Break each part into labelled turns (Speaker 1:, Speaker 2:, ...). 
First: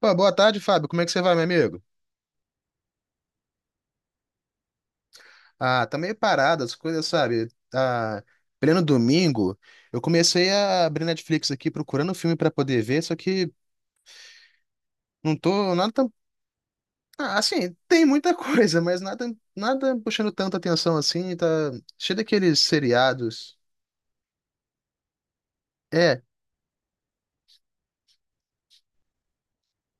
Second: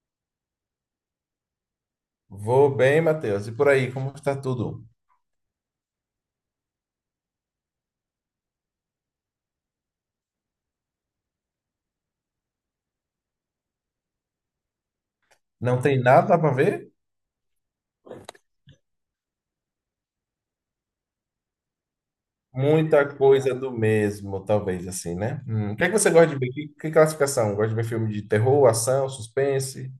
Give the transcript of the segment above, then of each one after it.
Speaker 1: Pô, boa tarde, Fábio. Como é que você vai, meu amigo?
Speaker 2: Vou bem, Matheus. E por aí, como está tudo?
Speaker 1: Ah, tá meio parado, as coisas, sabe? Tá pleno domingo. Eu comecei a abrir Netflix aqui procurando filme pra poder ver, só que não tô
Speaker 2: Não
Speaker 1: nada
Speaker 2: tem
Speaker 1: tão...
Speaker 2: nada para ver?
Speaker 1: Ah, assim, tem muita coisa, mas nada puxando tanta atenção assim, tá cheio daqueles
Speaker 2: Muita coisa
Speaker 1: seriados.
Speaker 2: do mesmo, talvez assim, né? O que é que você
Speaker 1: É.
Speaker 2: gosta de ver? Que classificação? Gosta de ver filme de terror, ação, suspense?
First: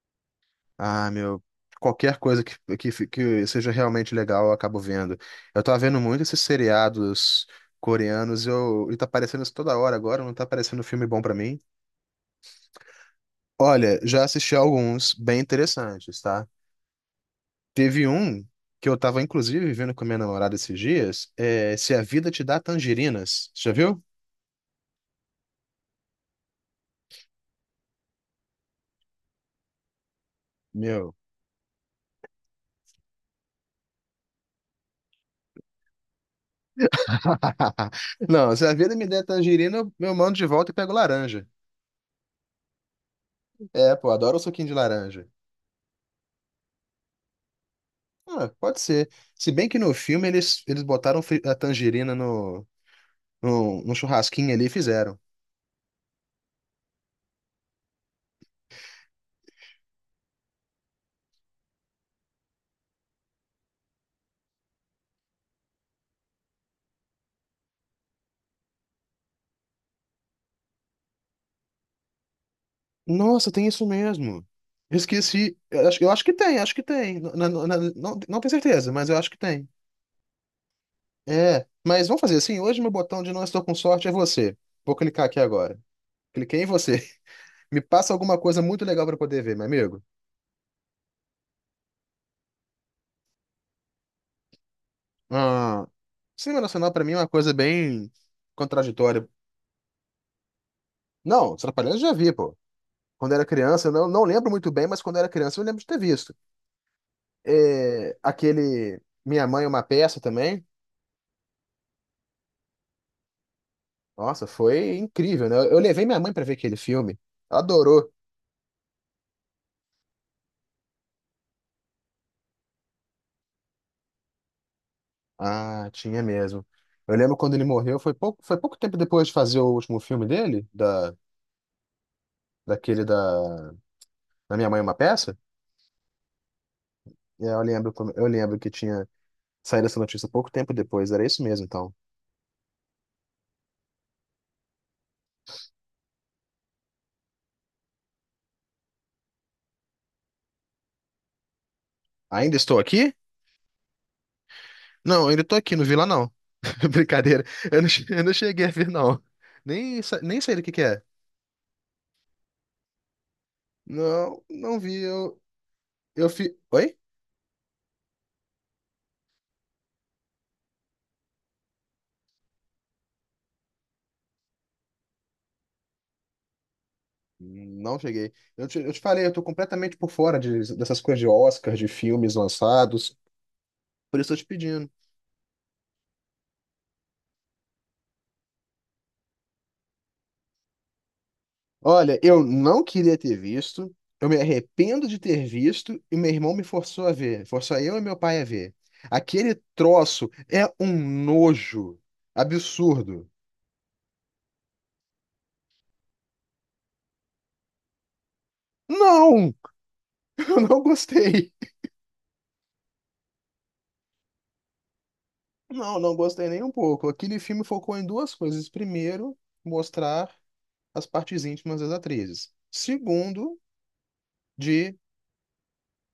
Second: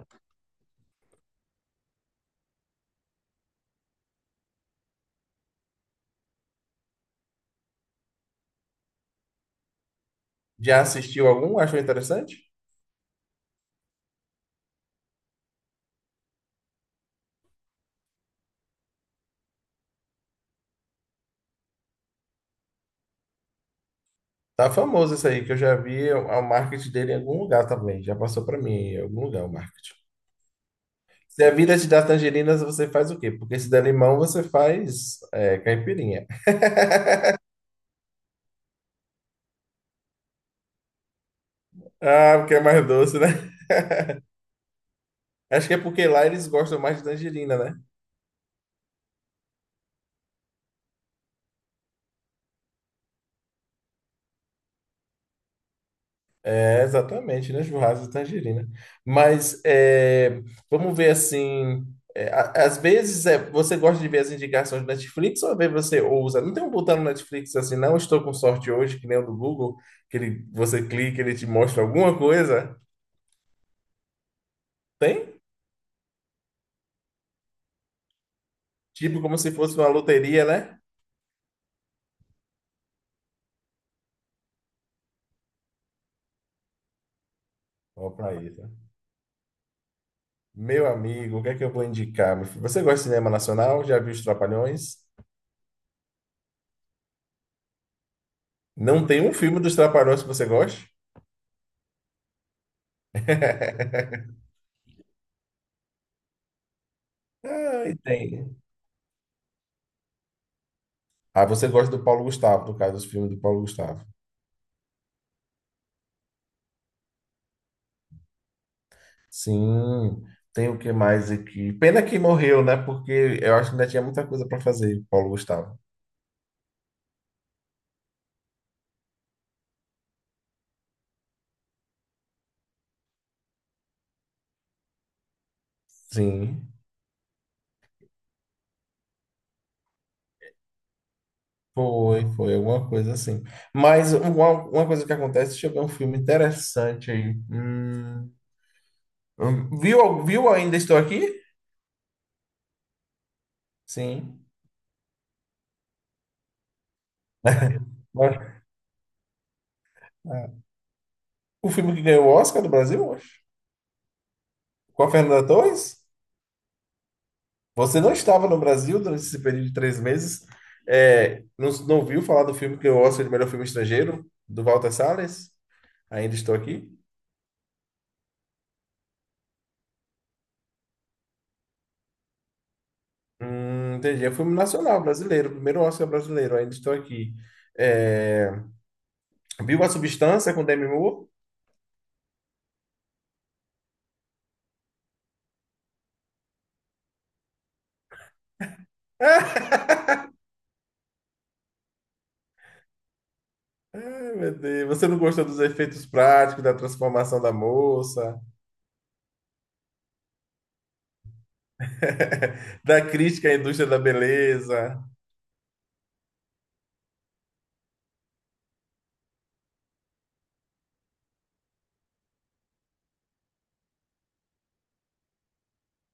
Speaker 1: Ah, meu, qualquer coisa que seja realmente legal eu acabo vendo. Eu tô vendo muito esses seriados coreanos, e tá aparecendo isso toda hora agora, não tá
Speaker 2: Já
Speaker 1: aparecendo filme bom
Speaker 2: assistiu
Speaker 1: pra
Speaker 2: algum?
Speaker 1: mim.
Speaker 2: Achou interessante?
Speaker 1: Olha, já assisti alguns bem interessantes, tá? Teve um que eu tava, inclusive, vendo com a minha namorada esses dias, é Se a Vida Te Dá Tangerinas. Já viu?
Speaker 2: Tá famoso isso aí, que eu já vi o marketing dele em algum lugar também. Já passou para mim em algum lugar o marketing.
Speaker 1: Meu.
Speaker 2: Se a vida te dá tangerinas, você faz o quê? Porque se der limão, você faz caipirinha.
Speaker 1: Não, se a vida me der tangerina, eu mando de volta e pego laranja.
Speaker 2: Ah, porque é mais doce, né?
Speaker 1: É, pô, adoro o suquinho de laranja.
Speaker 2: Acho que é porque lá eles gostam mais de tangerina, né?
Speaker 1: Ah, pode ser. Se bem que no filme eles botaram a tangerina no churrasquinho ali e fizeram.
Speaker 2: É, exatamente, né? Churrasco de tangerina. Mas é, vamos ver assim. Às vezes você gosta de ver as indicações do Netflix, ou às vezes você ousa. Não tem um botão no Netflix assim, não estou com sorte hoje, que nem o do Google, que ele, você clica ele te mostra alguma coisa.
Speaker 1: Nossa, tem isso mesmo. Eu
Speaker 2: Tem?
Speaker 1: esqueci. Eu acho que tem, acho que tem. Não, não tenho certeza, mas eu
Speaker 2: Tipo
Speaker 1: acho que
Speaker 2: como se
Speaker 1: tem.
Speaker 2: fosse uma loteria, né?
Speaker 1: É, mas vamos fazer assim. Hoje meu botão de não estou com sorte é você. Vou clicar aqui agora. Cliquei em você. Me
Speaker 2: Ó,
Speaker 1: passa
Speaker 2: pra
Speaker 1: alguma coisa
Speaker 2: isso.
Speaker 1: muito legal para poder ver, meu amigo.
Speaker 2: Meu amigo, o que é que eu vou indicar? Meu filho? Você gosta de cinema nacional? Já viu os Trapalhões?
Speaker 1: Ah, cinema nacional para mim é uma coisa bem
Speaker 2: Não tem
Speaker 1: contraditória.
Speaker 2: um filme dos Trapalhões que você goste?
Speaker 1: Não, Os Trapalhões eu já vi, pô. Quando era criança, eu não, não lembro muito bem, mas quando era criança eu lembro de ter visto.
Speaker 2: Ah,
Speaker 1: É,
Speaker 2: tem.
Speaker 1: aquele Minha Mãe é uma Peça também.
Speaker 2: Ah, você gosta do Paulo Gustavo, no caso dos filmes do Paulo Gustavo.
Speaker 1: Nossa, foi incrível, né? Eu levei minha mãe para ver aquele filme. Ela adorou.
Speaker 2: Sim, tem o que mais aqui? Pena que morreu, né? Porque eu acho que ainda tinha muita coisa para fazer, Paulo Gustavo.
Speaker 1: Ah, tinha mesmo. Eu lembro quando ele morreu, foi pouco tempo depois de fazer o último filme dele, daquele da Minha Mãe é uma Peça.
Speaker 2: Sim,
Speaker 1: E aí eu lembro, eu lembro que tinha saído essa notícia pouco tempo depois, era isso mesmo, então.
Speaker 2: foi alguma coisa assim. Uma coisa que acontece, deixa eu ver um filme interessante aí. Hum, viu, Viu Ainda Estou Aqui?
Speaker 1: Ainda estou aqui?
Speaker 2: Sim.
Speaker 1: Não, ainda estou aqui, não vi lá não. Brincadeira, eu não
Speaker 2: Mas,
Speaker 1: cheguei a ver não. Nem
Speaker 2: ah,
Speaker 1: sei do que é.
Speaker 2: O filme que ganhou o Oscar do Brasil, eu acho.
Speaker 1: Não, não vi,
Speaker 2: Com a Fernanda Torres?
Speaker 1: oi?
Speaker 2: Você não estava no Brasil durante esse período de 3 meses? É, não, não ouviu falar do filme que eu Oscar de melhor filme estrangeiro, do Walter Salles? Ainda estou aqui?
Speaker 1: Não cheguei. Eu te falei, eu tô completamente por fora dessas coisas de Oscar, de filmes lançados, por
Speaker 2: Entendi. É
Speaker 1: isso
Speaker 2: um
Speaker 1: eu tô te
Speaker 2: filme
Speaker 1: pedindo.
Speaker 2: nacional, brasileiro. Primeiro Oscar brasileiro. Ainda estou aqui. É, viu A Substância com Demi Moore?
Speaker 1: Olha, eu não queria ter visto, eu me arrependo de ter visto e meu irmão me forçou a ver, forçou eu e meu pai a ver. Aquele troço é um nojo absurdo.
Speaker 2: Ai, meu Deus. Você não gostou dos efeitos práticos, da transformação da moça,
Speaker 1: Não, eu não gostei.
Speaker 2: da crítica à indústria da beleza?
Speaker 1: Não, não gostei nem um pouco. Aquele filme focou em duas coisas. Primeiro, mostrar as partes íntimas das atrizes. Segundo, de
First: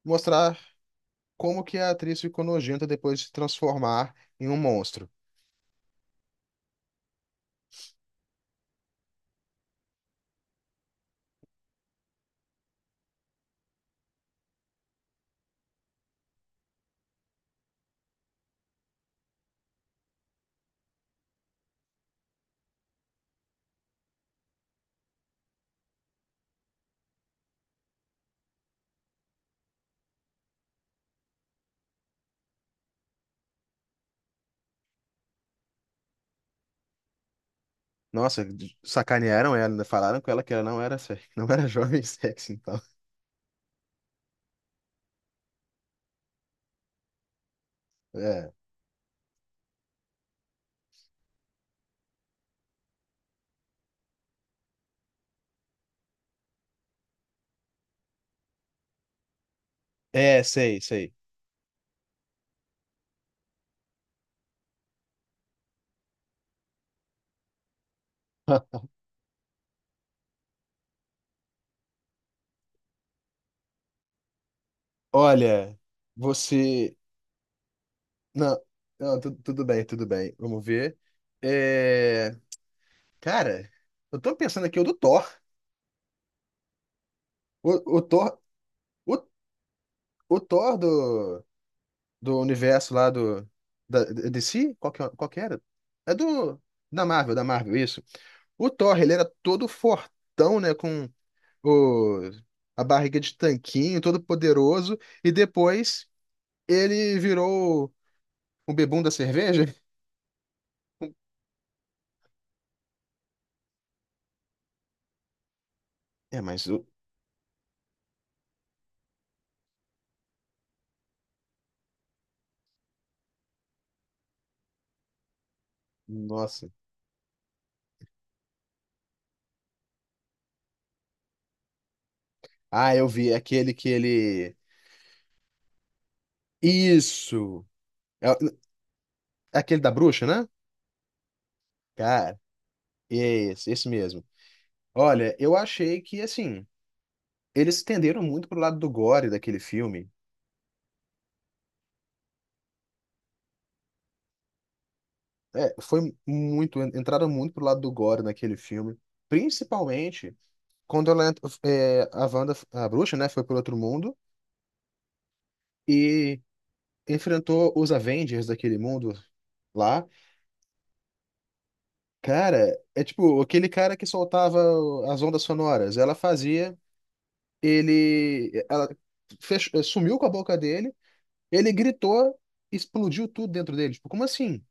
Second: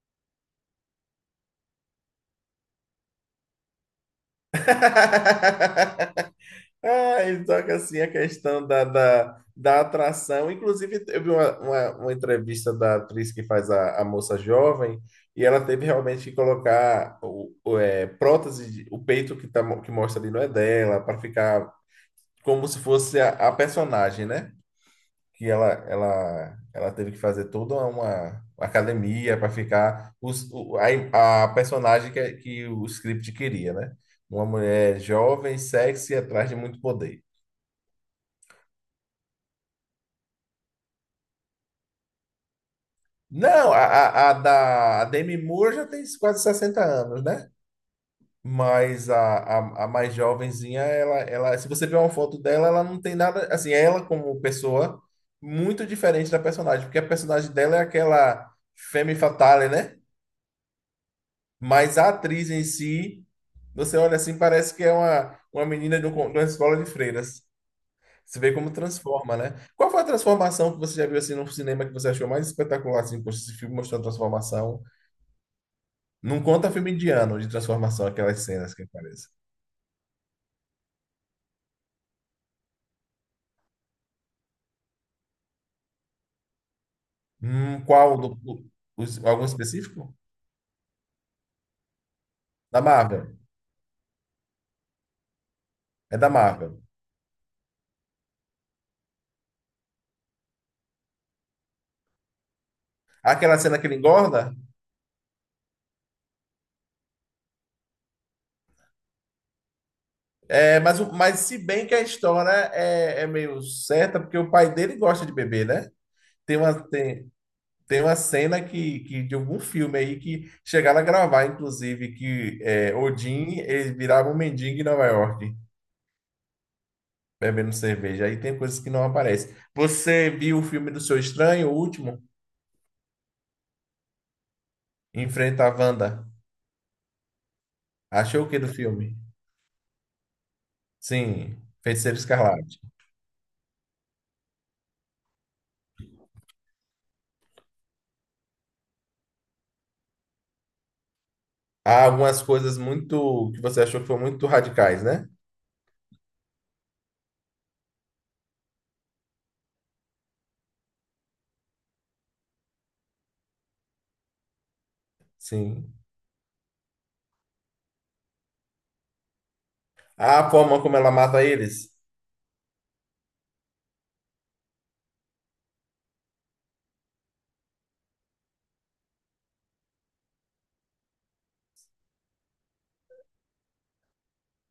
Speaker 1: mostrar como que a atriz ficou nojenta depois de se transformar em um monstro.
Speaker 2: Ah, ele toca assim a questão da atração. Inclusive, eu vi uma entrevista da atriz que faz a moça jovem, e ela teve realmente que colocar prótese, o peito que, que mostra ali não é dela, para ficar como se fosse a personagem, né? Que ela teve que fazer toda uma, academia para ficar a personagem que o script queria, né? Uma mulher jovem, sexy, atrás de muito poder.
Speaker 1: Nossa, sacanearam ela, ainda falaram com ela que ela não era, não era jovem sexy, então.
Speaker 2: Não, a Demi Moore já tem quase 60 anos, né?
Speaker 1: É,
Speaker 2: Mas a mais jovenzinha, se você ver uma foto dela, ela não tem nada, assim, ela como pessoa, muito diferente da personagem, porque a personagem dela é aquela femme fatale, né?
Speaker 1: sei, sei.
Speaker 2: Mas a atriz em si, você olha assim, parece que é uma menina de, de uma escola de freiras. Você vê como transforma, né? Qual foi a transformação que você já viu assim no cinema que você achou mais espetacular, assim, poxa, esse filme mostrou a transformação?
Speaker 1: Olha,
Speaker 2: Não conta filme
Speaker 1: você.
Speaker 2: indiano de transformação, aquelas
Speaker 1: Não,
Speaker 2: cenas que
Speaker 1: não,
Speaker 2: aparecem.
Speaker 1: tu- tudo bem, tudo bem. Vamos ver. É, cara, eu tô pensando aqui o do Thor. O
Speaker 2: Qual?
Speaker 1: Thor, o,
Speaker 2: Os- algum específico?
Speaker 1: o Thor do
Speaker 2: Da
Speaker 1: universo lá
Speaker 2: Marvel.
Speaker 1: do. DC? Qual que, qual que era? É
Speaker 2: É da
Speaker 1: do.
Speaker 2: Marvel.
Speaker 1: Da Marvel, isso. O Thor, ele era todo fortão, né? Com o, a barriga de
Speaker 2: Aquela cena que ele
Speaker 1: tanquinho, todo
Speaker 2: engorda?
Speaker 1: poderoso, e depois ele virou o bebum da cerveja?
Speaker 2: É, mas se bem que a história é meio certa, porque o pai dele gosta de beber, né?
Speaker 1: É,
Speaker 2: Tem
Speaker 1: mas
Speaker 2: uma,
Speaker 1: o.
Speaker 2: tem, Tem uma cena que de algum filme aí que chegaram a gravar, inclusive, que é, Odin ele virava um mendigo em Nova York,
Speaker 1: Nossa.
Speaker 2: bebendo cerveja. Aí tem coisas que não aparecem. Você viu o filme do Seu Estranho, o último?
Speaker 1: Ah, eu vi. É aquele que ele.
Speaker 2: Enfrenta a Wanda.
Speaker 1: Isso! É,
Speaker 2: Achou o que do filme?
Speaker 1: é aquele da bruxa, né?
Speaker 2: Sim, Feiticeiro
Speaker 1: Cara,
Speaker 2: Escarlate.
Speaker 1: esse mesmo. Olha, eu achei que, assim, eles tenderam muito pro lado do gore daquele filme.
Speaker 2: Há algumas coisas muito que você achou que foram muito radicais, né?
Speaker 1: É, foi muito. Entraram muito pro lado do gore naquele filme. Principalmente quando ela, a Wanda, a bruxa, né, foi pro outro mundo.
Speaker 2: Sim.
Speaker 1: E enfrentou os Avengers daquele mundo lá.
Speaker 2: A forma como ela mata eles
Speaker 1: Cara, é tipo aquele cara que soltava as ondas sonoras. Ela fazia, ela sumiu com a boca dele, ele gritou, explodiu tudo dentro dele. Tipo, como assim?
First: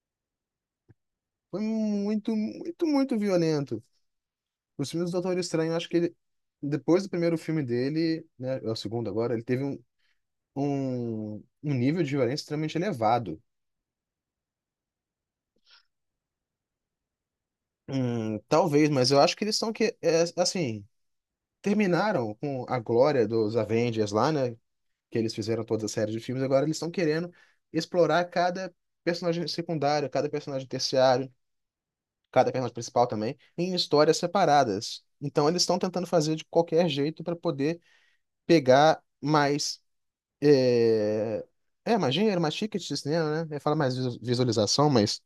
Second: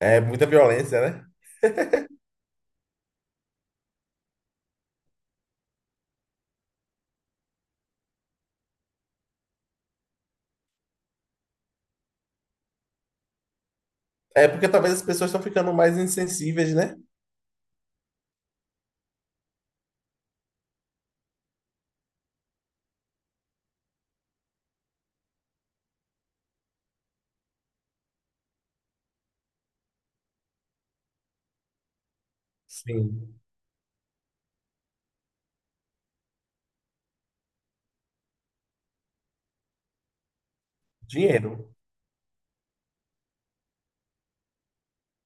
Speaker 2: é muita violência, né?
Speaker 1: Foi muito, muito, muito violento. Os filmes do Doutor Estranho, eu acho que ele, depois do primeiro filme dele, né, é o segundo agora, ele teve um, um nível de violência extremamente elevado.
Speaker 2: É porque talvez as pessoas estão ficando mais insensíveis, né?
Speaker 1: Talvez, mas eu acho que eles estão assim, terminaram com a glória dos Avengers lá, né? Que eles fizeram toda a série de filmes. Agora eles estão querendo explorar cada personagem secundário, cada personagem terciário, cada personagem principal também,
Speaker 2: Sim.
Speaker 1: em histórias separadas. Então eles estão tentando fazer de qualquer jeito para poder pegar mais. É...
Speaker 2: Dinheiro.
Speaker 1: mais dinheiro, mais ticket de cinema, né? Eu falo mais visualização, mas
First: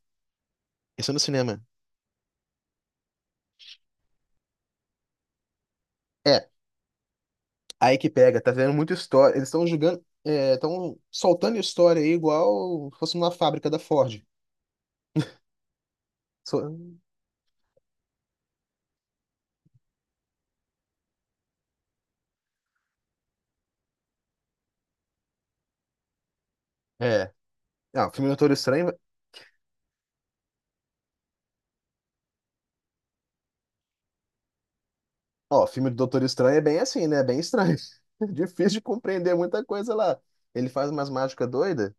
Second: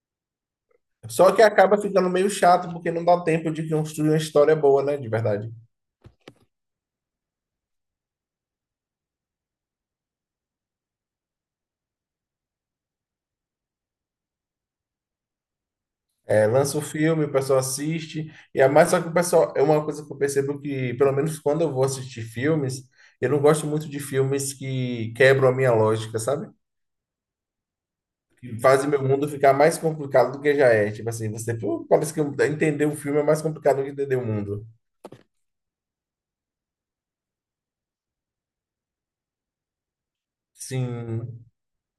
Speaker 1: isso é no
Speaker 2: Só que
Speaker 1: cinema.
Speaker 2: acaba ficando meio chato porque não dá tempo de construir uma história boa, né? De verdade.
Speaker 1: É, aí que pega, tá vendo muita história. Eles estão jogando, estão soltando história aí igual se fosse uma fábrica da Ford.
Speaker 2: É,
Speaker 1: So-
Speaker 2: lança o filme, o pessoal assiste, e é mais só que o pessoal, é uma coisa que eu percebo que, pelo menos quando eu vou assistir filmes, eu não gosto muito de filmes que quebram a minha lógica, sabe?
Speaker 1: É. Ah, filme do Doutor
Speaker 2: Que fazem
Speaker 1: Estranho.
Speaker 2: meu mundo ficar mais complicado do que já é. Tipo assim, você, pô, parece que entender o filme é mais complicado do que entender o mundo.
Speaker 1: Ó, filme do Doutor Estranho é bem assim, né? É bem estranho. Difícil de compreender muita coisa lá. Ele faz umas
Speaker 2: Sim.
Speaker 1: mágicas doidas.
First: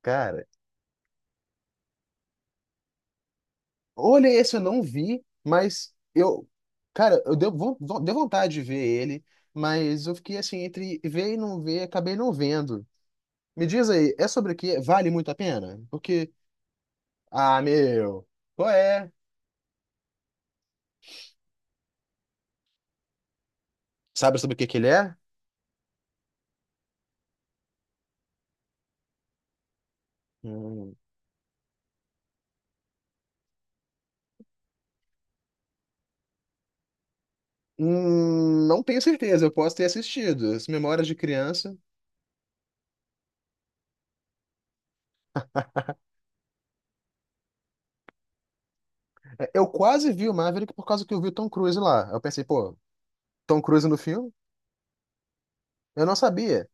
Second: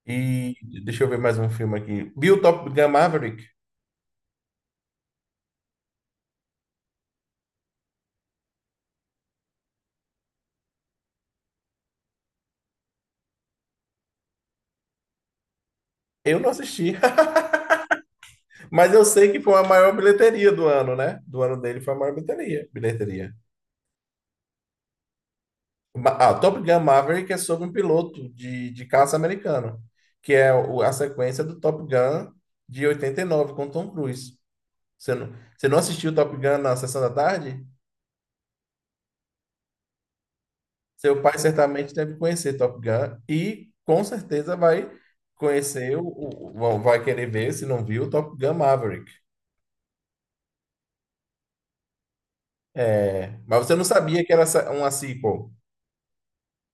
Speaker 1: Cara,
Speaker 2: E deixa eu ver mais um filme aqui. Bill Top Gun Maverick.
Speaker 1: olha esse, eu não vi, mas eu. Cara, eu deu, von- von- deu vontade de ver ele, mas eu fiquei assim, entre ver e não ver, acabei não vendo. Me diz aí, é sobre o quê? Vale muito a pena? Porque.
Speaker 2: Eu não assisti,
Speaker 1: Ah, meu. Qual
Speaker 2: mas eu
Speaker 1: é?
Speaker 2: sei que foi a maior bilheteria do ano, né? Do ano dele foi a maior bilheteria. Bilheteria.
Speaker 1: Sabe sobre o que que ele é?
Speaker 2: Ah, Top Gun Maverick é sobre um piloto de caça americano, que é a
Speaker 1: Hum.
Speaker 2: sequência do Top Gun de 89 com Tom Cruise. Você não assistiu Top Gun na sessão da tarde?
Speaker 1: Não tenho certeza, eu posso ter assistido. As memórias de
Speaker 2: Seu pai
Speaker 1: criança.
Speaker 2: certamente deve conhecer Top Gun e com certeza vai conhecer, vai querer ver, se não viu, Top Gun Maverick.
Speaker 1: É, eu quase vi o Maverick por causa que eu vi o Tom Cruise lá. Eu pensei, pô,
Speaker 2: É,
Speaker 1: Tom
Speaker 2: mas você não
Speaker 1: Cruise no
Speaker 2: sabia
Speaker 1: filme?
Speaker 2: que era uma sequel?
Speaker 1: Eu não sabia.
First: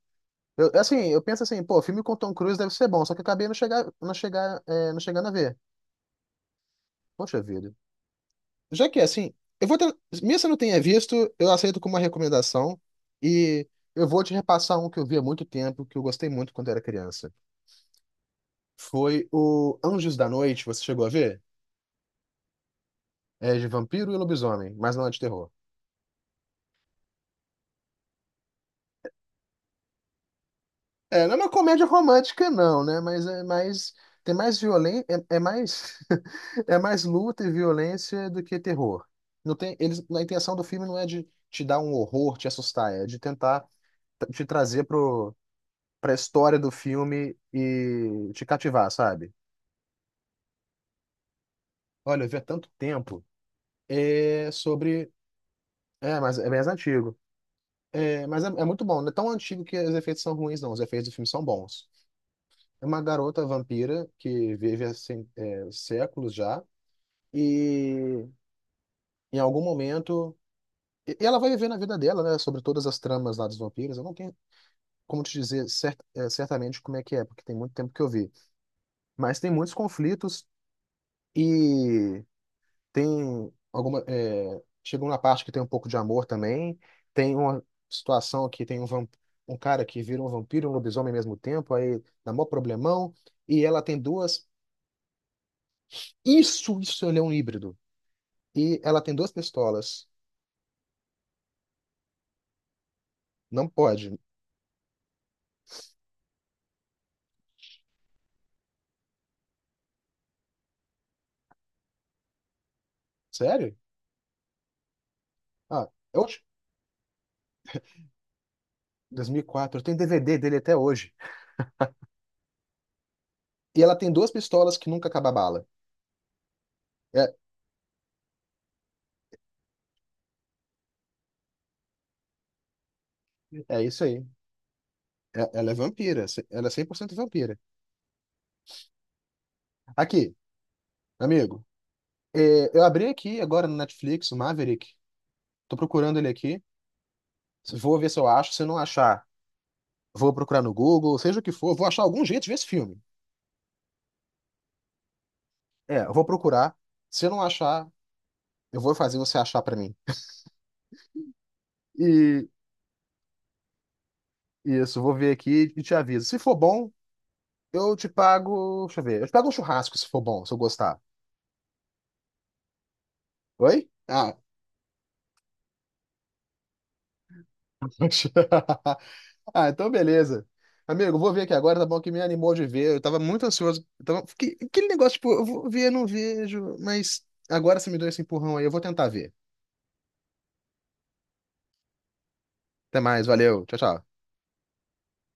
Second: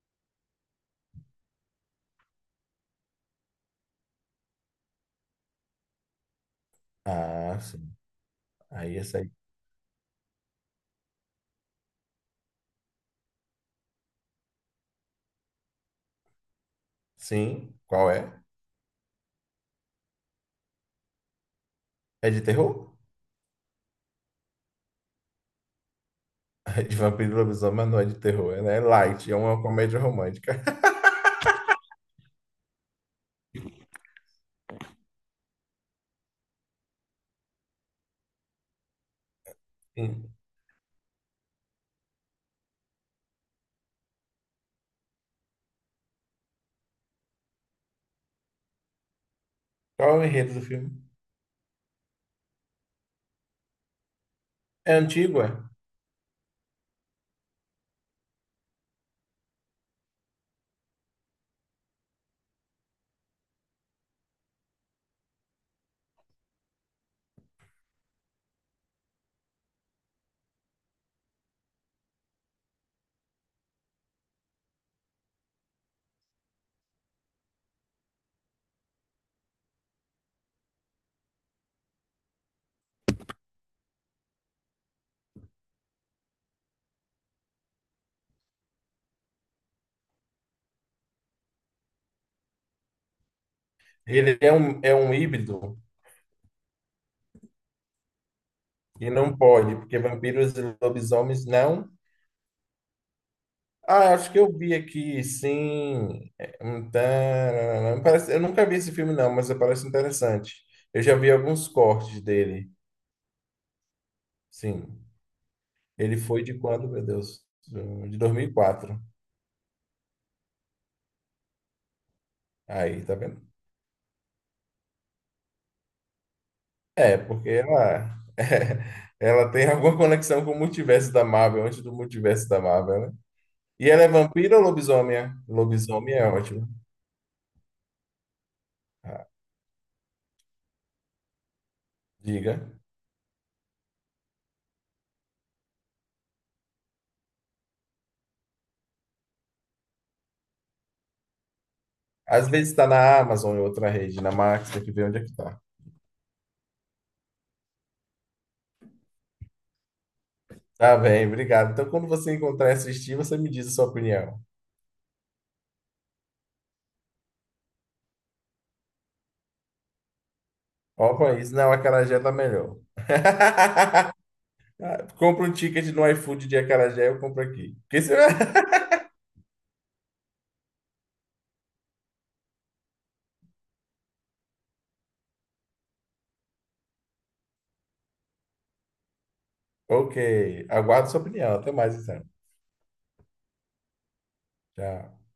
Speaker 1: Eu, assim, eu penso assim, pô, filme com Tom Cruise deve ser bom, só que eu acabei não chegando a ver. Poxa
Speaker 2: Ah,
Speaker 1: vida.
Speaker 2: sim.
Speaker 1: Já
Speaker 2: Aí
Speaker 1: que é
Speaker 2: essa aí.
Speaker 1: assim, eu vou ter, mesmo se eu não tenha visto, eu aceito como uma recomendação e eu vou te repassar um que eu vi há muito tempo, que eu gostei muito quando era criança.
Speaker 2: Sim, qual é?
Speaker 1: Foi o Anjos da Noite, você chegou a ver?
Speaker 2: É de terror?
Speaker 1: É de vampiro e lobisomem, mas não é de terror.
Speaker 2: De vampiro e lobisomem, mas não é de terror, né? É né? É light, é uma comédia romântica.
Speaker 1: É, não é uma comédia romântica, não, né? Mas é mais. Tem mais violência. É, é mais. É mais luta e violência do que terror. Não tem, eles, a
Speaker 2: Sim.
Speaker 1: intenção do filme não é de te dar um horror, te assustar, é de tentar te trazer pra história do filme e te cativar, sabe?
Speaker 2: Qual é o enredo do filme?
Speaker 1: Olha, eu vi há tanto tempo. É
Speaker 2: É
Speaker 1: sobre.
Speaker 2: antigo, é?
Speaker 1: É, mas é mais antigo. É muito bom. Não é tão antigo que os efeitos são ruins, não. Os efeitos do filme são bons. É uma garota vampira que vive há séculos já e em algum momento e ela vai viver na vida dela, né, sobre todas as tramas lá dos vampiros. Eu não tenho como te dizer certamente como é que é, porque tem muito tempo que eu vi. Mas tem muitos conflitos e chegou na parte que tem um pouco de amor também. Tem uma situação que tem um um cara que vira um vampiro e um lobisomem ao mesmo tempo, aí dá mó problemão e ela tem duas.
Speaker 2: É um híbrido
Speaker 1: Isso ele é um híbrido. E ela
Speaker 2: e
Speaker 1: tem duas
Speaker 2: não pode, porque
Speaker 1: pistolas.
Speaker 2: vampiros e lobisomens não.
Speaker 1: Não
Speaker 2: Ah,
Speaker 1: pode.
Speaker 2: acho que eu vi aqui, sim. É, um tararara. Parece, eu nunca vi esse filme, não, mas parece interessante. Eu já vi alguns cortes dele.
Speaker 1: Sério?
Speaker 2: Sim.
Speaker 1: Ah,
Speaker 2: Ele
Speaker 1: é hoje?
Speaker 2: foi de quando, meu Deus? De 2004.
Speaker 1: 2004. Eu tenho DVD dele até hoje.
Speaker 2: Aí, tá vendo?
Speaker 1: E ela tem duas pistolas que nunca acaba a bala.
Speaker 2: É,
Speaker 1: É,
Speaker 2: porque ela, ela tem alguma conexão com o multiverso da Marvel, antes do multiverso da Marvel, né?
Speaker 1: é
Speaker 2: E ela
Speaker 1: isso
Speaker 2: é
Speaker 1: aí.
Speaker 2: vampira ou lobisomem?
Speaker 1: Ela é
Speaker 2: Lobisomem é
Speaker 1: vampira.
Speaker 2: ótimo.
Speaker 1: Ela é 100% vampira.
Speaker 2: Ah,
Speaker 1: Aqui, amigo.
Speaker 2: diga.
Speaker 1: É, eu abri aqui agora no Netflix, o Maverick. Tô procurando ele aqui. Vou ver se eu acho. Se eu não achar, vou procurar no Google, seja o que for. Vou achar algum jeito de
Speaker 2: Às
Speaker 1: ver esse
Speaker 2: vezes está
Speaker 1: filme.
Speaker 2: na Amazon em outra rede, na Max, tem que ver onde é que tá.
Speaker 1: É, eu vou procurar. Se eu não achar, eu vou fazer você achar pra mim.
Speaker 2: Tá bem, obrigado. Então, quando você
Speaker 1: E
Speaker 2: encontrar e assistir, você me diz a sua opinião.
Speaker 1: isso, vou ver aqui e te aviso. Se for bom, eu te pago. Deixa eu ver. Eu te pago um churrasco se for bom, se eu gostar.
Speaker 2: Ó, o país, não, a acarajé tá melhor.
Speaker 1: Oi? Ah,
Speaker 2: Ah, compra um ticket no iFood de acarajé, eu compro aqui. Porque se-
Speaker 1: ah, então beleza. Amigo, eu vou ver aqui agora, tá bom? Que me animou de ver. Eu tava muito ansioso. Aquele negócio, tipo, eu vou ver, não vejo. Mas agora você me deu esse empurrão aí. Eu vou tentar ver.
Speaker 2: Ok, aguardo sua opinião. Até mais, então.
Speaker 1: Até mais, valeu. Tchau, tchau.
Speaker 2: Tchau.